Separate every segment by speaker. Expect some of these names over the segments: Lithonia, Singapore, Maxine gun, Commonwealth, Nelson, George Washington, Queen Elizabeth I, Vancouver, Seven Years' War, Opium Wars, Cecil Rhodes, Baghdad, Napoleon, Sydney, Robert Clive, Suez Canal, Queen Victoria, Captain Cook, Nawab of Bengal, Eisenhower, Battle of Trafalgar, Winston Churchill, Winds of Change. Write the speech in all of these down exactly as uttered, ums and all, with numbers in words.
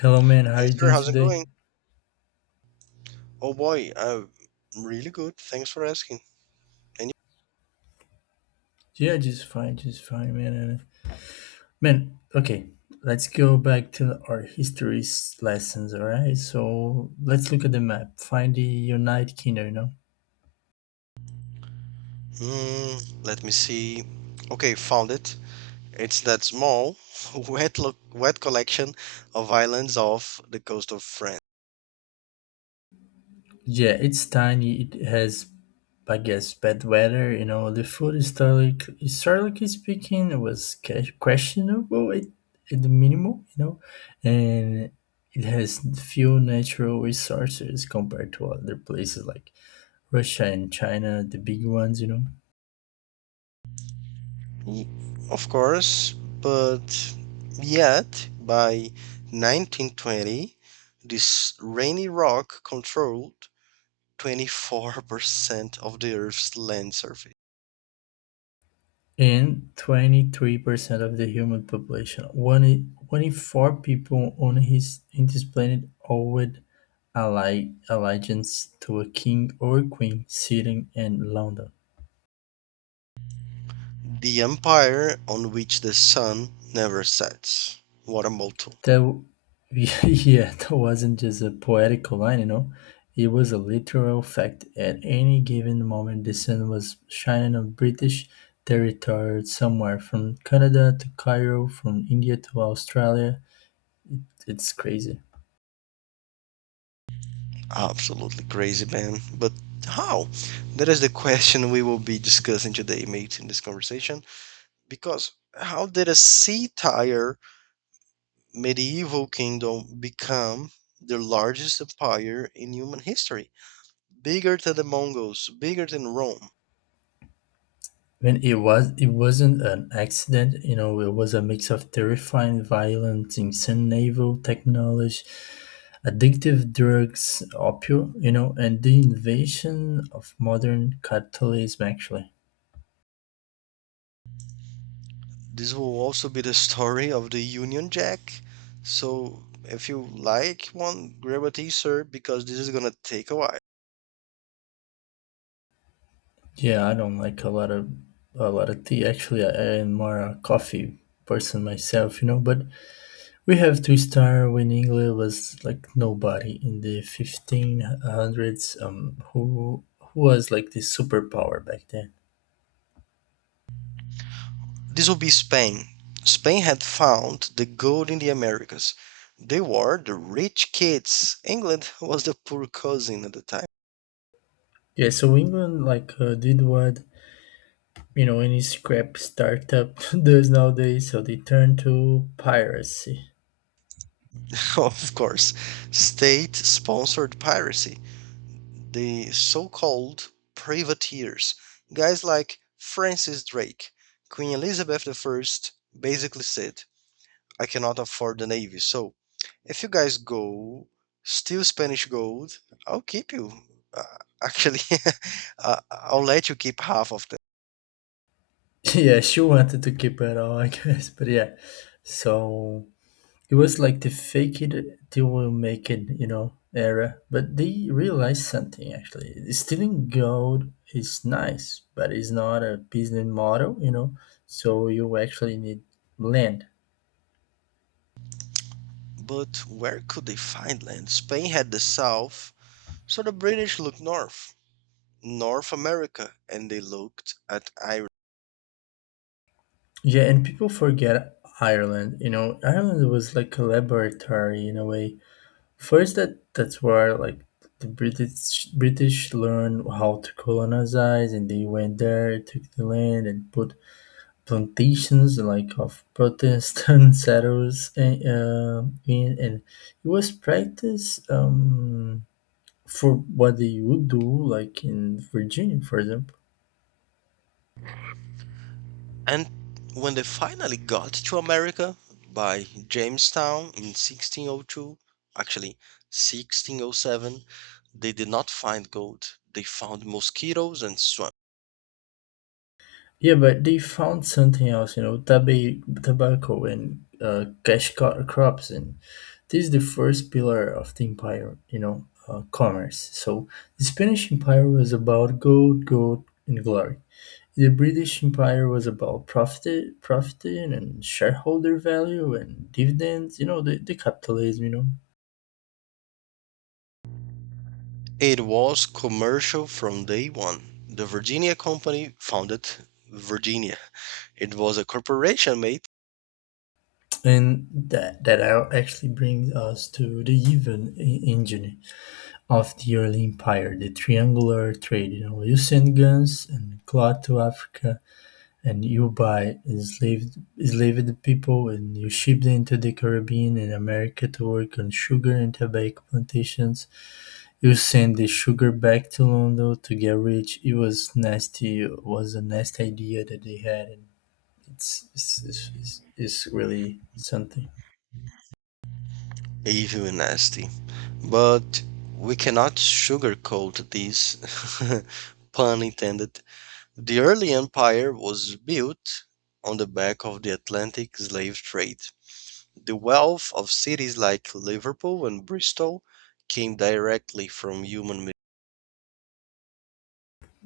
Speaker 1: Hello, man. How are
Speaker 2: Hey
Speaker 1: you
Speaker 2: sir,
Speaker 1: doing
Speaker 2: how's it
Speaker 1: today?
Speaker 2: going? Oh boy, uh, really good. Thanks for asking. And
Speaker 1: Yeah, just fine, just fine, man. And man, okay, let's go back to our history's lessons. All right, so let's look at the map. Find the United Kingdom. You know,
Speaker 2: you? Mm, let me see. Okay, found it. It's that small, wet look, wet collection of islands off the coast of France.
Speaker 1: yeah, it's tiny. It has, I guess, bad weather. You know, the food historic, historically speaking, it was ca- questionable at, at the minimum. You know, and it has few natural resources compared to other places like Russia and China, the big ones, you know,
Speaker 2: Ye- Of course, but yet by nineteen twenty, this rainy rock controlled twenty-four percent of the Earth's land surface.
Speaker 1: and twenty-three percent of the human population. One in, one in four people on his in this planet owed ally, allegiance to a king or queen sitting in London.
Speaker 2: The empire on which the sun never sets. What a motto.
Speaker 1: That, w- yeah, that wasn't just a poetical line, you know. It was a literal fact. At any given moment, the sun was shining on British territory somewhere from Canada to Cairo, from India to Australia. It's crazy.
Speaker 2: Absolutely crazy, man. But how? That is the question we will be discussing today, mates, in this conversation. Because how did a sea tire medieval kingdom become the largest empire in human history? Bigger than the Mongols, bigger than Rome.
Speaker 1: When it was, it wasn't an accident. You know, it was a mix of terrifying violence, insane naval technology, addictive drugs, opio. You know, and the invasion of modern capitalism. Actually,
Speaker 2: This will also be the story of the Union Jack. So if you like one, grab a t-shirt because this is gonna take a while.
Speaker 1: yeah, I don't like a lot of a lot of tea. Actually, I, I am more a coffee person myself. You know, but we have to start when England was like nobody in the fifteen hundreds, um, who who was like the superpower back then.
Speaker 2: This will be Spain. Spain had found the gold in the Americas. They were the rich kids. England was the poor cousin at the time.
Speaker 1: Yeah, so England like uh, did what, you know, any scrap startup does nowadays. So they turned to piracy.
Speaker 2: Of course, state sponsored piracy. The so called privateers. Guys like Francis Drake, Queen Elizabeth one basically said, I cannot afford the Navy. So if you guys go, steal Spanish gold, I'll keep you. Uh, Actually, uh, I'll let you keep half of them.
Speaker 1: Yeah, she wanted to keep it all, I guess. But yeah, so it was like the fake it till we make it, you know, era. But they realized something actually. Stealing gold is nice, but it's not a business model, you know. So you actually need land.
Speaker 2: But where could they find land? Spain had the south, so the British looked north, North America, and they looked at Ireland.
Speaker 1: Yeah, and people forget Ireland. You know, Ireland was like a laboratory in a way. First, that that's where like the British British learned how to colonize, and they went there, took the land, and put plantations like of Protestant settlers and, uh, in and it was practice um, for what they would do like in Virginia, for example.
Speaker 2: And when they finally got to America by Jamestown in sixteen oh two, actually sixteen oh seven, they did not find gold. They found mosquitoes and swamp.
Speaker 1: Yeah, but they found something else, you know, tab- tobacco and uh, cash co- crops. And this is the first pillar of the empire, you know, uh, commerce. So the Spanish Empire was about gold gold and glory. The British Empire was about profit, profit and shareholder value and dividends. You know, the, the capitalism. You know,
Speaker 2: It was commercial from day one. The Virginia Company founded Virginia. It was a corporation, mate.
Speaker 1: and that that out- actually brings us to the even e- engine of the early empire, the triangular trade. You know, you send guns and cloth to Africa, and you buy enslaved enslaved people, and you ship them to the Caribbean and America to work on sugar and tobacco plantations. You send the sugar back to London to get rich. It was nasty. It was a nasty idea that they had, and it's it's, it's, it's, it's really something.
Speaker 2: Evil and nasty. But we cannot sugarcoat this, pun intended. The early empire was built on the back of the Atlantic slave trade. The wealth of cities like Liverpool and Bristol came directly from human.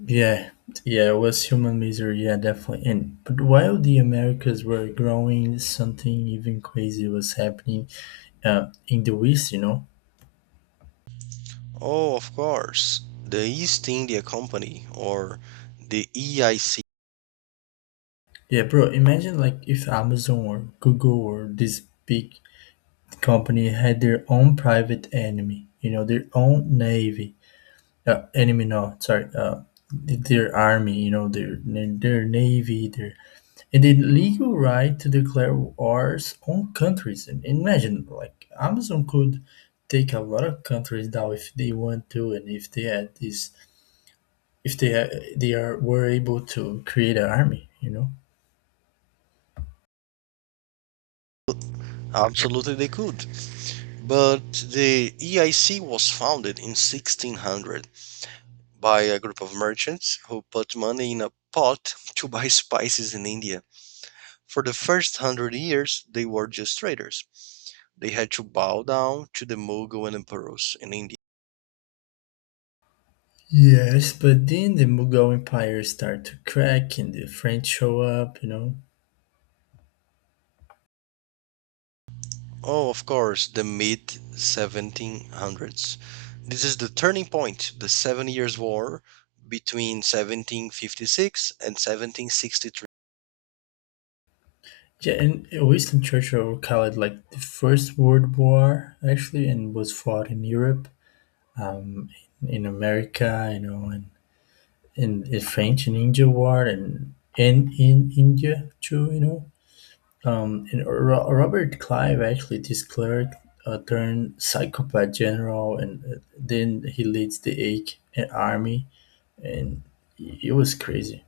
Speaker 1: Yeah, yeah, it was human misery. Yeah, definitely. And but while the Americas were growing, something even crazy was happening uh, in the West. You know.
Speaker 2: Oh, of course, the East India Company, or the E I C.
Speaker 1: Yeah, bro. Imagine like if Amazon or Google or this big company had their own private enemy. You know, their own navy uh, enemy, no, sorry, uh, their army, you know, their their navy, their. And the legal right to declare wars on countries. And imagine like Amazon could take a lot of countries down if they want to. And if they had this, if they uh, they are were able to create an army, you know.
Speaker 2: Absolutely, they could. But the E I C was founded in sixteen hundred by a group of merchants who put money in a pot to buy spices in India. For the first hundred years, they were just traders. They had to bow down to the Mughal and emperors in India.
Speaker 1: Yes, but then the Mughal Empire start to crack and the French show up, you know.
Speaker 2: Oh, of course, the mid seventeen hundreds. This is the turning point, the Seven Years' War between seventeen fifty-six and seventeen sixty-three.
Speaker 1: Yeah, and Winston Churchill called it like the First World War, actually, and was fought in Europe, um, in America, you know, and in the French and Indian War, and in in India too, you know. Um, and Ro- Robert Clive, actually, this clerk, uh, turned psychopath general, and uh, then he leads the Eighth Army, and it was crazy.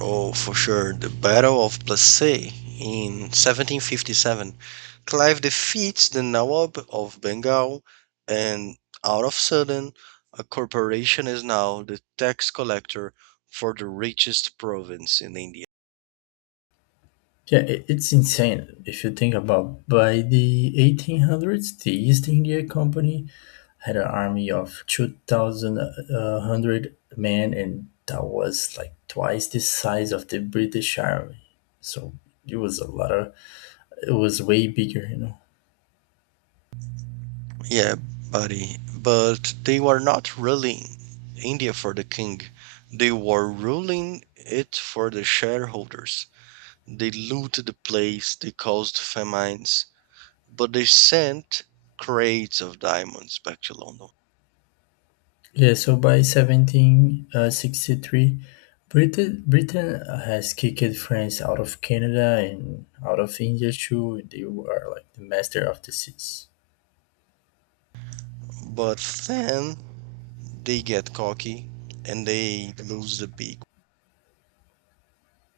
Speaker 2: Oh, for sure. The Battle of Plassey in seventeen fifty-seven, Clive defeats the Nawab of Bengal, and out of sudden, a corporation is now the tax collector for the richest province in India.
Speaker 1: Yeah, it, it's insane if you think about. By the eighteen hundreds, the East India Company had an army of two thousand one hundred men, and that was like twice the size of the British army. So it was a lot of. It was way bigger, you know.
Speaker 2: Yeah, buddy, but they were not ruling India for the king. They were ruling it for the shareholders. They looted the place, they caused famines, but they sent crates of diamonds back to London.
Speaker 1: Yeah. So by seventeen sixty-three, Britain Britain has kicked France out of Canada and out of India too. They were like the master of the seas.
Speaker 2: But then they get cocky and they lose the big.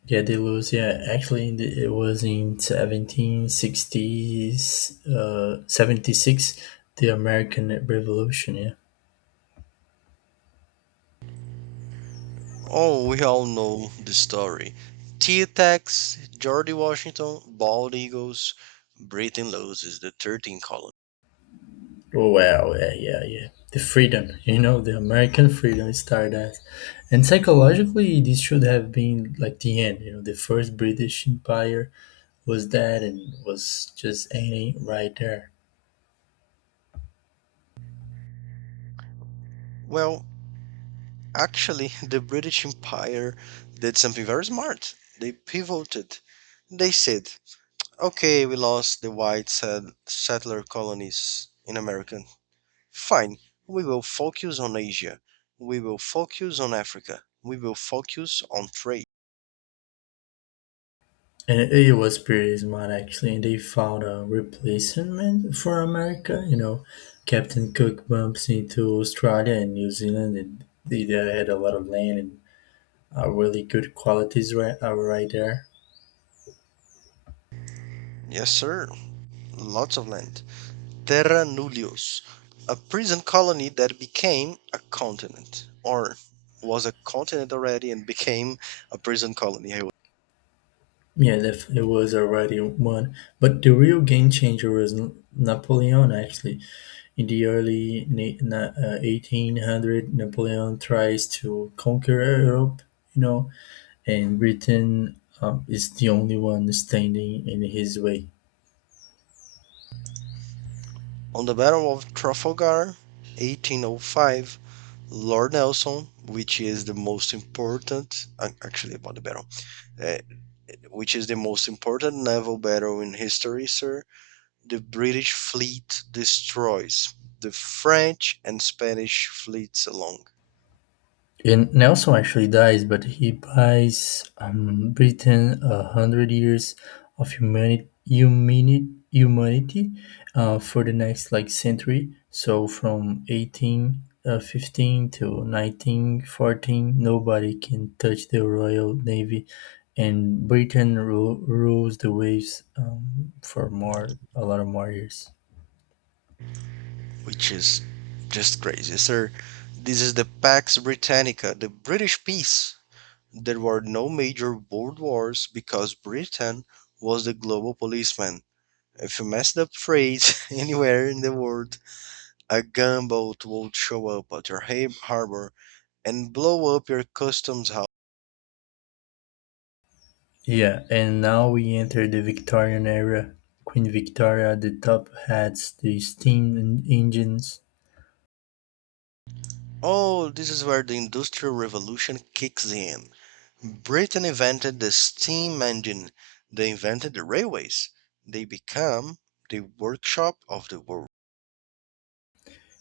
Speaker 1: Yeah, they lose. Yeah, actually, in the- it was in seventeen sixties, uh, seventy-six, the American Revolution. Yeah.
Speaker 2: Oh, we all know the story. T-Tex, George Washington, Bald Eagles, Britain loses the thirteenth colony.
Speaker 1: Oh, wow. Yeah, yeah, yeah. The freedom, you know, the American freedom started as. And psychologically, this should have been like the end. You know, the first British Empire was that and was just ending right there.
Speaker 2: Well, actually, the British Empire did something very smart. They pivoted. They said, okay, we lost the white settler colonies in America. Fine. We will focus on Asia. We will focus on Africa. We will focus on trade.
Speaker 1: And it it was pretty smart actually. And they found a replacement for America. You know, Captain Cook bumps into Australia and New Zealand, and they, they had a lot of land and uh, really good qualities right uh, right there.
Speaker 2: Yes, sir. Lots of land. Terra nullius, a prison colony that became a continent, or was a continent already and became a prison colony.
Speaker 1: Yeah, def- it was already one. But the real game changer was N- Napoleon, actually. In the early na- na- uh, eighteen hundred, Napoleon tries to conquer Europe. You know, and Britain um, is the only one standing in his way.
Speaker 2: On the Battle of Trafalgar, eighteen oh five, Lord Nelson, which is the most important, uh, actually about the battle, uh, which is the most important naval battle in history, sir, the British fleet destroys the French and Spanish fleets along,
Speaker 1: And Nelson actually dies, but he buys um, Britain a hundred years of humanity, humanity, humanity uh, for the next like century. So from eighteen uh, fifteen to nineteen fourteen, nobody can touch the Royal Navy, and Britain ru- rules the waves um, for more a lot of more years.
Speaker 2: which is just crazy, sir. This is the Pax Britannica, the British peace. There were no major world wars because Britain was the global policeman. If you messed up freight anywhere in the world, a gunboat would show up at your harbor and blow up your customs house.
Speaker 1: Yeah, and now we enter the Victorian era. Queen Victoria, the top hats, the steam en- engines.
Speaker 2: Oh, this is where the Industrial Revolution kicks in. Britain invented the steam engine, they invented the railways. They become the workshop of the world.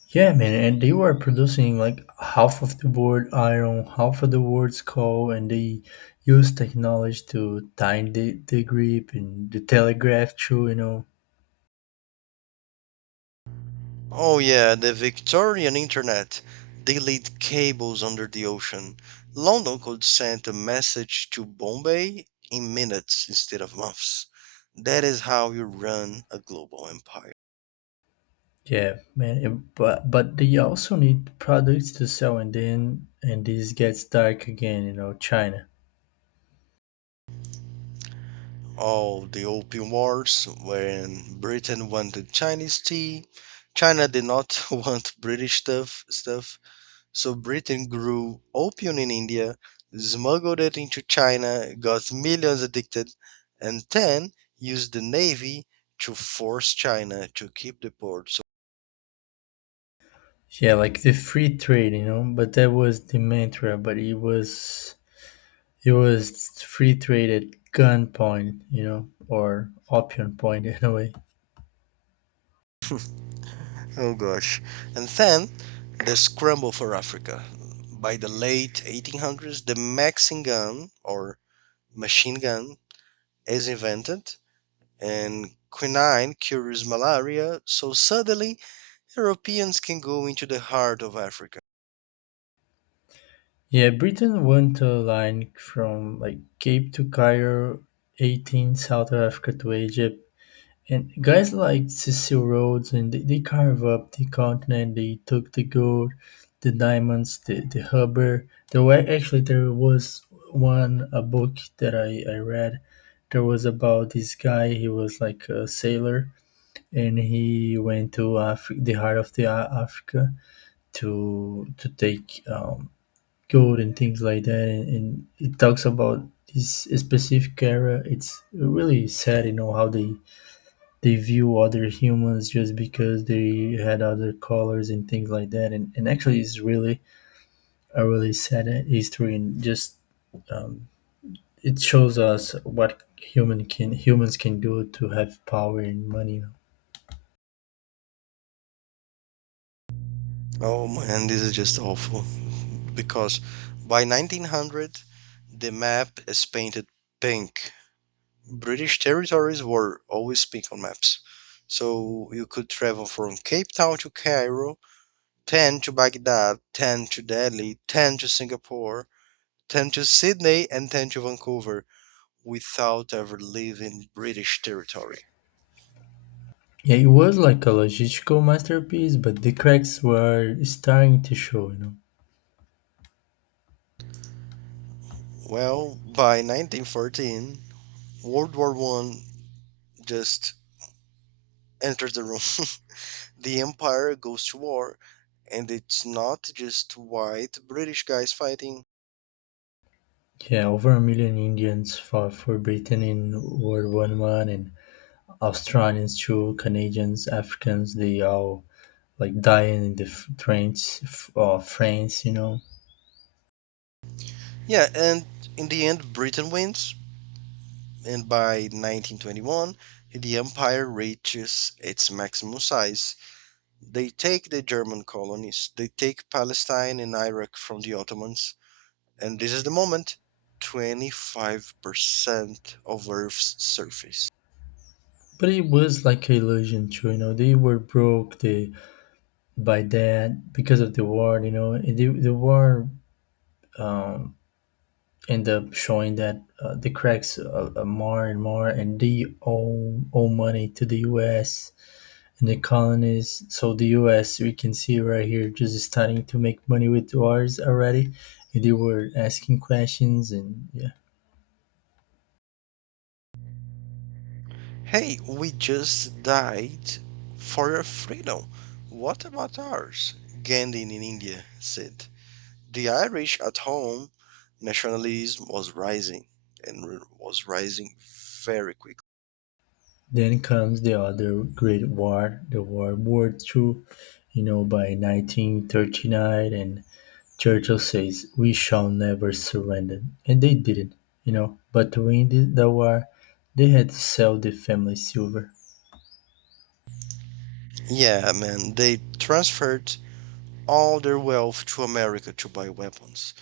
Speaker 1: Yeah, man, and they were producing like half of the world iron, half of the world's coal, and they used technology to tighten the, the grip, and the telegraph too, you know.
Speaker 2: Oh, yeah, the Victorian internet. They laid cables under the ocean. London could send a message to Bombay in minutes instead of months. That is how you run a global empire.
Speaker 1: Yeah, man, and- but but they also need products to sell, and then, and this gets dark again, you know, China.
Speaker 2: Of the Opium Wars when Britain wanted Chinese tea. China did not want British stuff, stuff. So Britain grew opium in India, smuggled it into China, got millions addicted, and then used the navy to force China to keep the ports.
Speaker 1: Yeah, like the free trade, you know, but that was the mantra. But it was it was free trade at gunpoint, you know, or option point, in a way.
Speaker 2: Oh gosh. And then the scramble for Africa. By the late eighteen hundreds, the Maxine gun, or machine gun, is invented and quinine cures malaria. So suddenly, Europeans can go into the heart of Africa.
Speaker 1: Yeah, Britain went to a line from like Cape to Cairo, eighteen south of Africa to Egypt. And guys like Cecil Rhodes, and they, they carve up the continent. They took the gold, the diamonds, the, the rubber. There were actually there was one a book that I, I read. There was about this guy. He was like a sailor, and he went to Afri- the heart of the A- Africa to to take um, gold and things like that. And, and it talks about this specific era. It's really sad, you know, how they they view other humans just because they had other colors and things like that. And, and actually, it's really a really sad history, and just um, it shows us what human can humans can do to have power and money.
Speaker 2: Oh man, this is just awful. Because by nineteen hundred, the map is painted pink. British territories were always pink on maps. So you could travel from Cape Town to Cairo, ten to Baghdad, ten to Delhi, ten to Singapore, ten to Sydney, and ten to Vancouver without ever leaving British territory.
Speaker 1: Yeah, it was like a logistical masterpiece, but the cracks were starting to show. You know,
Speaker 2: Well, by nineteen fourteen, World War One just enters the room. The Empire goes to war, and it's not just white British guys fighting.
Speaker 1: yeah, over a million Indians fought for Britain in World War One, and Australians too, Canadians, Africans. They all like dying in the f- trains f- uh, France, you know.
Speaker 2: Yeah, and in the end, Britain wins, and by nineteen twenty-one, the Empire reaches its maximum size. They take the German colonies, they take Palestine and Iraq from the Ottomans, and this is the moment, twenty-five percent of Earth's surface.
Speaker 1: But it was like a illusion too, you know. They were broke, they, by that because of the war, you know. And the, the war um, ended up showing that uh, the cracks uh, uh, more and more, and they owe, owe money to the U S and the colonies. So the U S we can see right here just starting to make money with wars already. And they were asking questions, and yeah.
Speaker 2: Hey, we just died for your freedom. What about ours? Gandhi in India said. The Irish at home, nationalism was rising and r- was rising very quickly.
Speaker 1: Then comes the other great war, the World War Two. You know, by nineteen thirty-nine, and Churchill says, "We shall never surrender," and they didn't. You know, but to win the, the war, they had to sell the family silver.
Speaker 2: Yeah, man, they transferred all their wealth to America to buy weapons.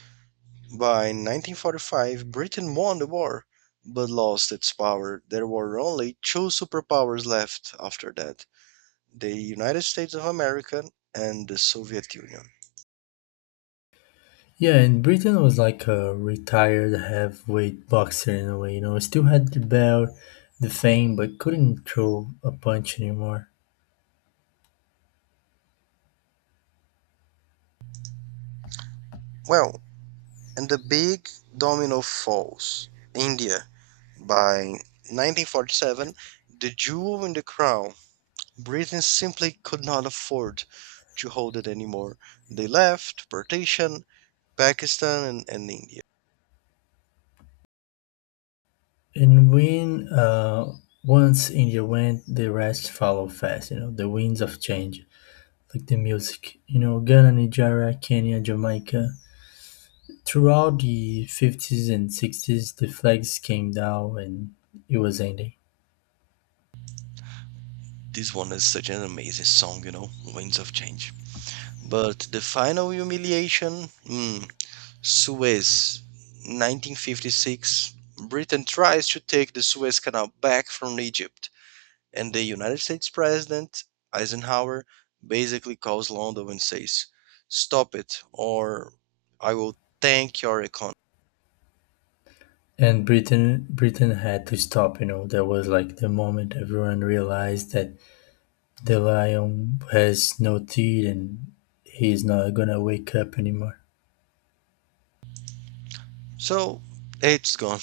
Speaker 2: By nineteen forty-five, Britain won the war but lost its power. There were only two superpowers left after that: the United States of America and the Soviet Union.
Speaker 1: Yeah, and Britain was like a retired heavyweight boxer in a way. You know, still had the belt, the fame, but couldn't throw a punch anymore.
Speaker 2: Well, and the big domino falls. India, by nineteen forty-seven, the jewel in the crown, Britain simply could not afford to hold it anymore. They left, partition, Pakistan, and, and India.
Speaker 1: And when uh, once India went, the rest follow fast. You know, the winds of change, like the music. You know, Ghana, Nigeria, Kenya, Jamaica. Throughout the fifties and sixties, the flags came down, and it was ending.
Speaker 2: This one is such an amazing song, you know, Winds of Change. But the final humiliation, hmm, Suez, nineteen fifty-six. Britain tries to take the Suez Canal back from Egypt, and the United States President Eisenhower basically calls London and says, stop it, or I will tank your economy.
Speaker 1: And Britain, Britain had to stop. You know, that was like the moment everyone realized that the lion has no teeth, and he's not gonna wake up anymore.
Speaker 2: So it's gone.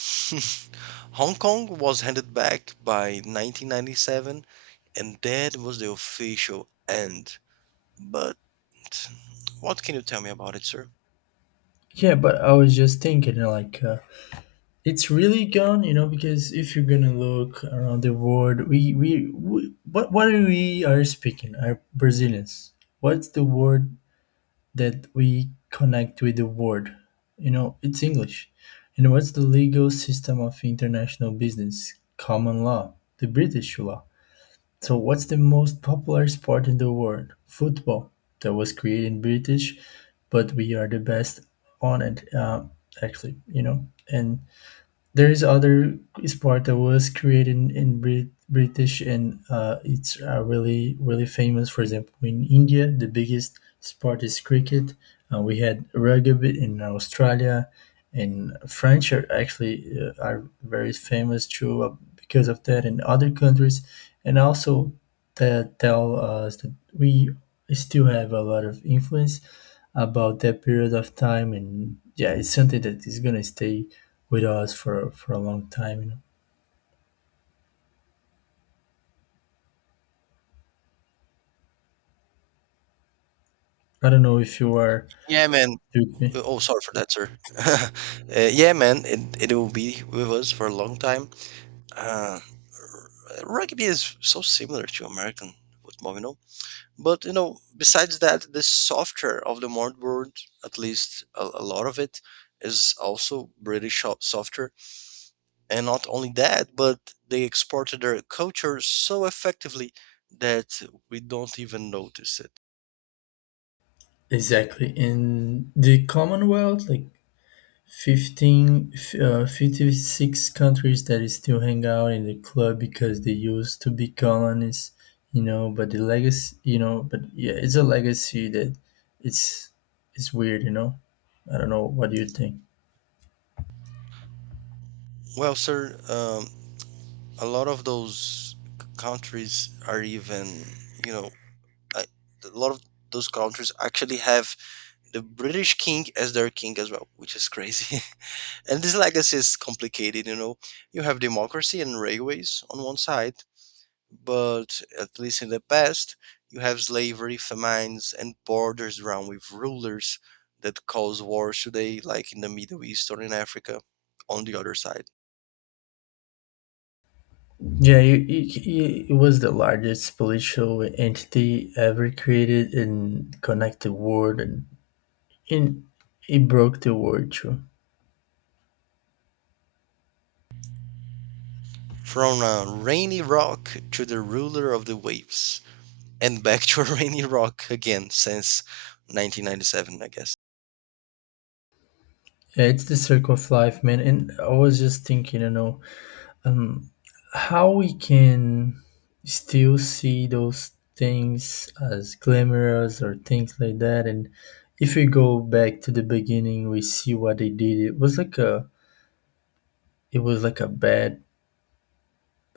Speaker 2: Hong Kong was handed back by nineteen ninety-seven, and that was the official end. But what can you tell me about it, sir?
Speaker 1: Yeah, but I was just thinking, like. Uh, it's really gone, you know, because if you're gonna look around the world, we we, we what what are we are speaking? Are Brazilians, what's the word that we connect with? The word, you know, it's English. And what's the legal system of international business? Common law, the British law. So what's the most popular sport in the world? Football, that was created British, but we are the best on it. Uh, actually, you know. And there is other sport that was created in, in Brit- British, and uh, it's uh, really really famous. For example, in India, the biggest sport is cricket. Uh, we had rugby in Australia, and French are actually uh, are very famous too uh, because of that in other countries, and also that tell us that we still have a lot of influence about that period of time. And yeah, it's something that is gonna stay with us for for a long time, you know. I don't know if you are
Speaker 2: Yeah, man.
Speaker 1: with me.
Speaker 2: Uh, Oh, sorry for that, sir. uh, yeah, man, it, it will be with us for a long time. Uh, r- rugby is so similar to American football, you know. But you know, besides that, the software of the modern world, at least a, a lot of it, is also British sho- software. And not only that, but they exported their culture so effectively that we don't even notice it.
Speaker 1: Exactly, in the Commonwealth, like fifteen f- uh, fifty-six countries that is still hang out in the club because they used to be colonies, you know. But the legacy, you know, but yeah, it's a legacy that it's it's weird, you know. I don't know, what do you think?
Speaker 2: Well, sir, um, a lot of those c- countries are even you know I, a lot of those countries actually have the British king as their king as well, which is crazy. And this legacy is complicated you know You have democracy and railways on one side, but at least in the past, you have slavery, famines, and borders around with rulers that cause wars today, like in the Middle East or in Africa, on the other side.
Speaker 1: Yeah, you- you- you- it was the largest political entity ever created and connected the world, and in it broke the world too.
Speaker 2: From a rainy rock to the ruler of the waves, and back to a rainy rock again since nineteen ninety-seven, I guess.
Speaker 1: Yeah, it's the circle of life, man. And I was just thinking, you know, um, how we can still see those things as glamorous or things like that. And if we go back to the beginning, we see what they did. It was like a, it was like a bad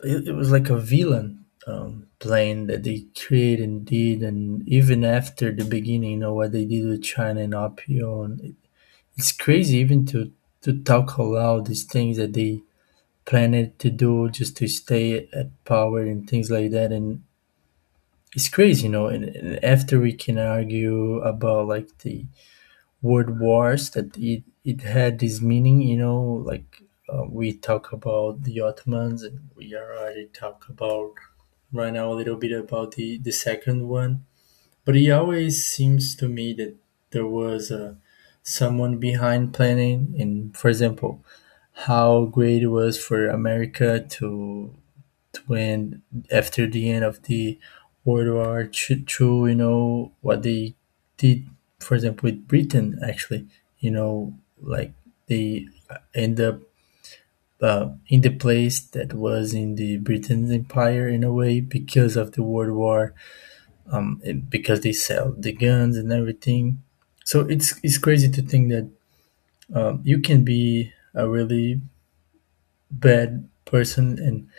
Speaker 1: It, it was like a villain um, plane that they created and did. And even after the beginning, you know what they did with China and Opio. And it, it's crazy even to to talk out loud these things that they planned to do just to stay at power and things like that. And it's crazy, you know. And, and after, we can argue about like the World wars that it, it had this meaning, you know. Like, uh, we talk about the Ottomans, and we already talk about right now a little bit about the the second one. But it always seems to me that there was a someone behind planning. And for example, how great it was for America to, when, after the end of the World War Two, Two, you know what they did, for example, with Britain. Actually, you know, like they end up uh, in the place that was in the Britain's empire in a way because of the World War, um, and because they sell the guns and everything. So it's it's crazy to think that um, you can be a really bad person, and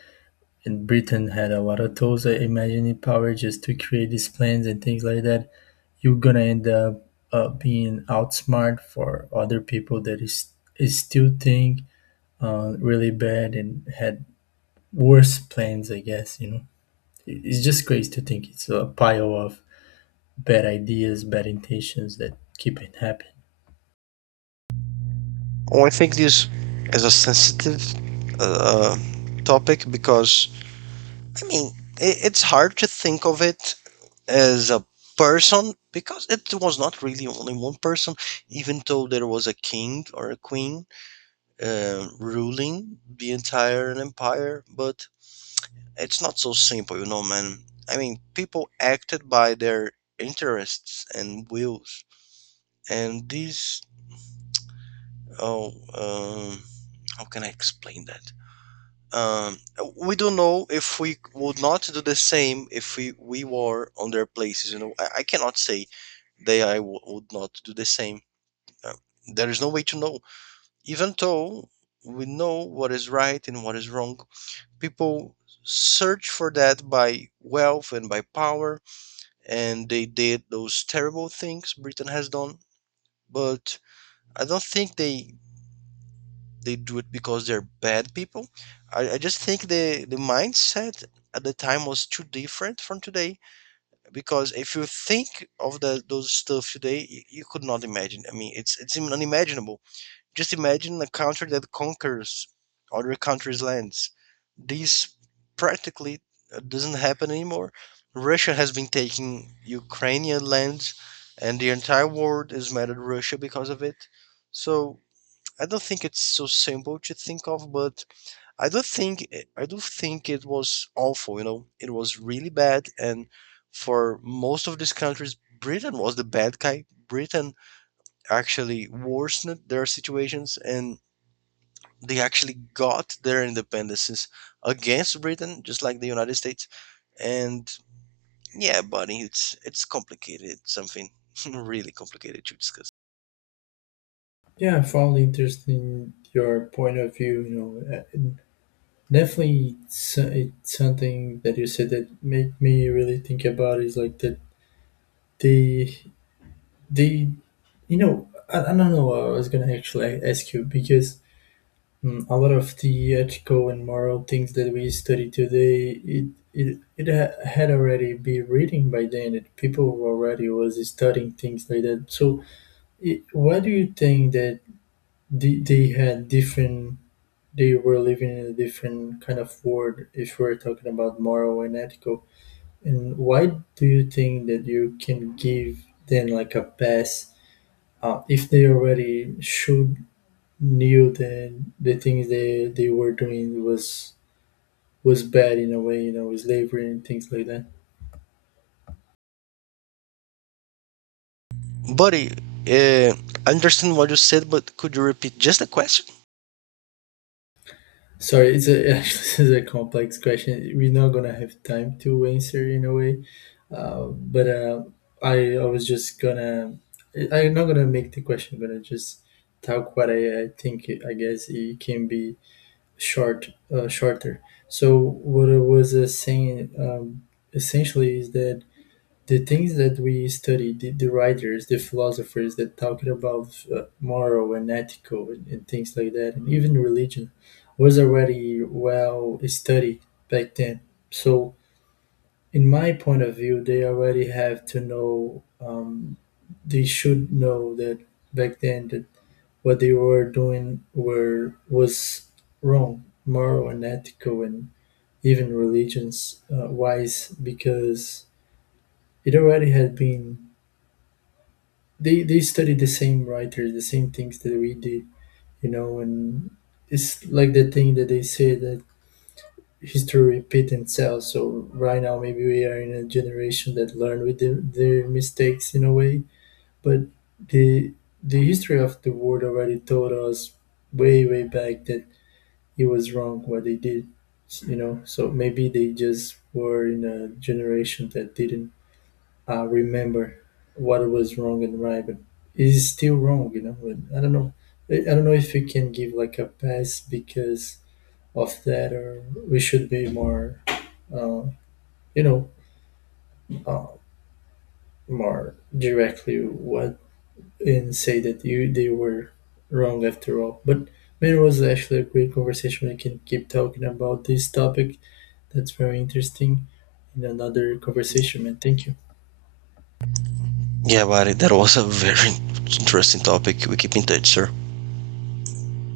Speaker 1: and Britain had a lot of tools and imagining power just to create these plans and things like that. You're gonna end up uh, being outsmart for other people that is, is still think uh, really bad and had worse plans, I guess, you know. It- it's just crazy to think it's a pile of bad ideas, bad intentions that keep it happening.
Speaker 2: Well, I think this is a sensitive uh, topic because, I mean, i- it's hard to think of it as a person because it was not really only one person, even though there was a king or a queen uh, ruling the entire empire. But it's not so simple, you know, man. I mean, people acted by their interests and wills, and these. Oh, um, how can I explain that? Um, we don't know if we would not do the same if we, we were on their places. You know, I, I cannot say they I w- would not do the same. Uh, there is no way to know, even though we know what is right and what is wrong. People search for that by wealth and by power and they did those terrible things Britain has done. But I don't think they they do it because they're bad people. I, I just think the the mindset at the time was too different from today because if you think of the, those stuff today, you, you could not imagine. I mean, it's it's unimaginable. Just imagine a country that conquers other countries' lands. This practically uh, doesn't happen anymore. Russia has been taking Ukrainian lands, and the entire world is mad at Russia because of it. So I don't think it's so simple to think of, but I do think I do think it was awful. You know, it was really bad, and for most of these countries, Britain was the bad guy. Britain actually worsened their situations, and they actually got their independences against Britain, just like the United States. And yeah, buddy, it's it's complicated. It's something really complicated to discuss.
Speaker 1: Yeah, I found interesting your point of view. You know, uh, definitely, it's, it's something that you said that made me really think about is like that they they you know I, I don't know what I was gonna actually ask you. Because mm, a lot of the ethical and moral things that we study today it it, it ha- had already been written by then. That people already was studying things like that. So it, why do you think that they, they had different, they were living in a different kind of world, if we're talking about moral and ethical. And why do you think that you can give them like a pass, uh, if they already should knew that the things they they were doing was was bad in a way, you know, with slavery and things like that?
Speaker 2: Buddy, uh, I understand what you said, but could you repeat just the question?
Speaker 1: Sorry, it's a actually this is a complex question. We're not gonna have time to answer in a way, uh, but uh, I I was just gonna I- I'm not gonna make the question. I'm gonna just talk what I, I think. I guess it can be short uh, shorter. So what I was uh, saying um, essentially is that the things that we study, the, the writers, the philosophers that talked about uh, moral and ethical and, and things like that, and even religion, was already well studied back then. So in my point of view, they already have to know. Um, they should know that back then that what they were doing were was wrong, moral and ethical and even religions uh, wise, because it already had been, they, they studied the same writers, the same things that we did, you know. And it's like the thing that they say, that history repeats itself. So right now, maybe we are in a generation that learn with their, their mistakes in a way. But the the history of the world already told us way way back that it was wrong what they did, you know. So maybe they just were in a generation that didn't uh, remember what was wrong and right, but it is still wrong, you know. And I don't know. I I don't know if we can give like a pass because of that, or we should be more, uh, you know, uh, more directly what, and say that you they were wrong after all. But man, it was actually a great conversation. I can keep talking about this topic. That's very interesting in another conversation, man. Thank you.
Speaker 2: Yeah, buddy, that was a very interesting topic. We keep in touch, sir.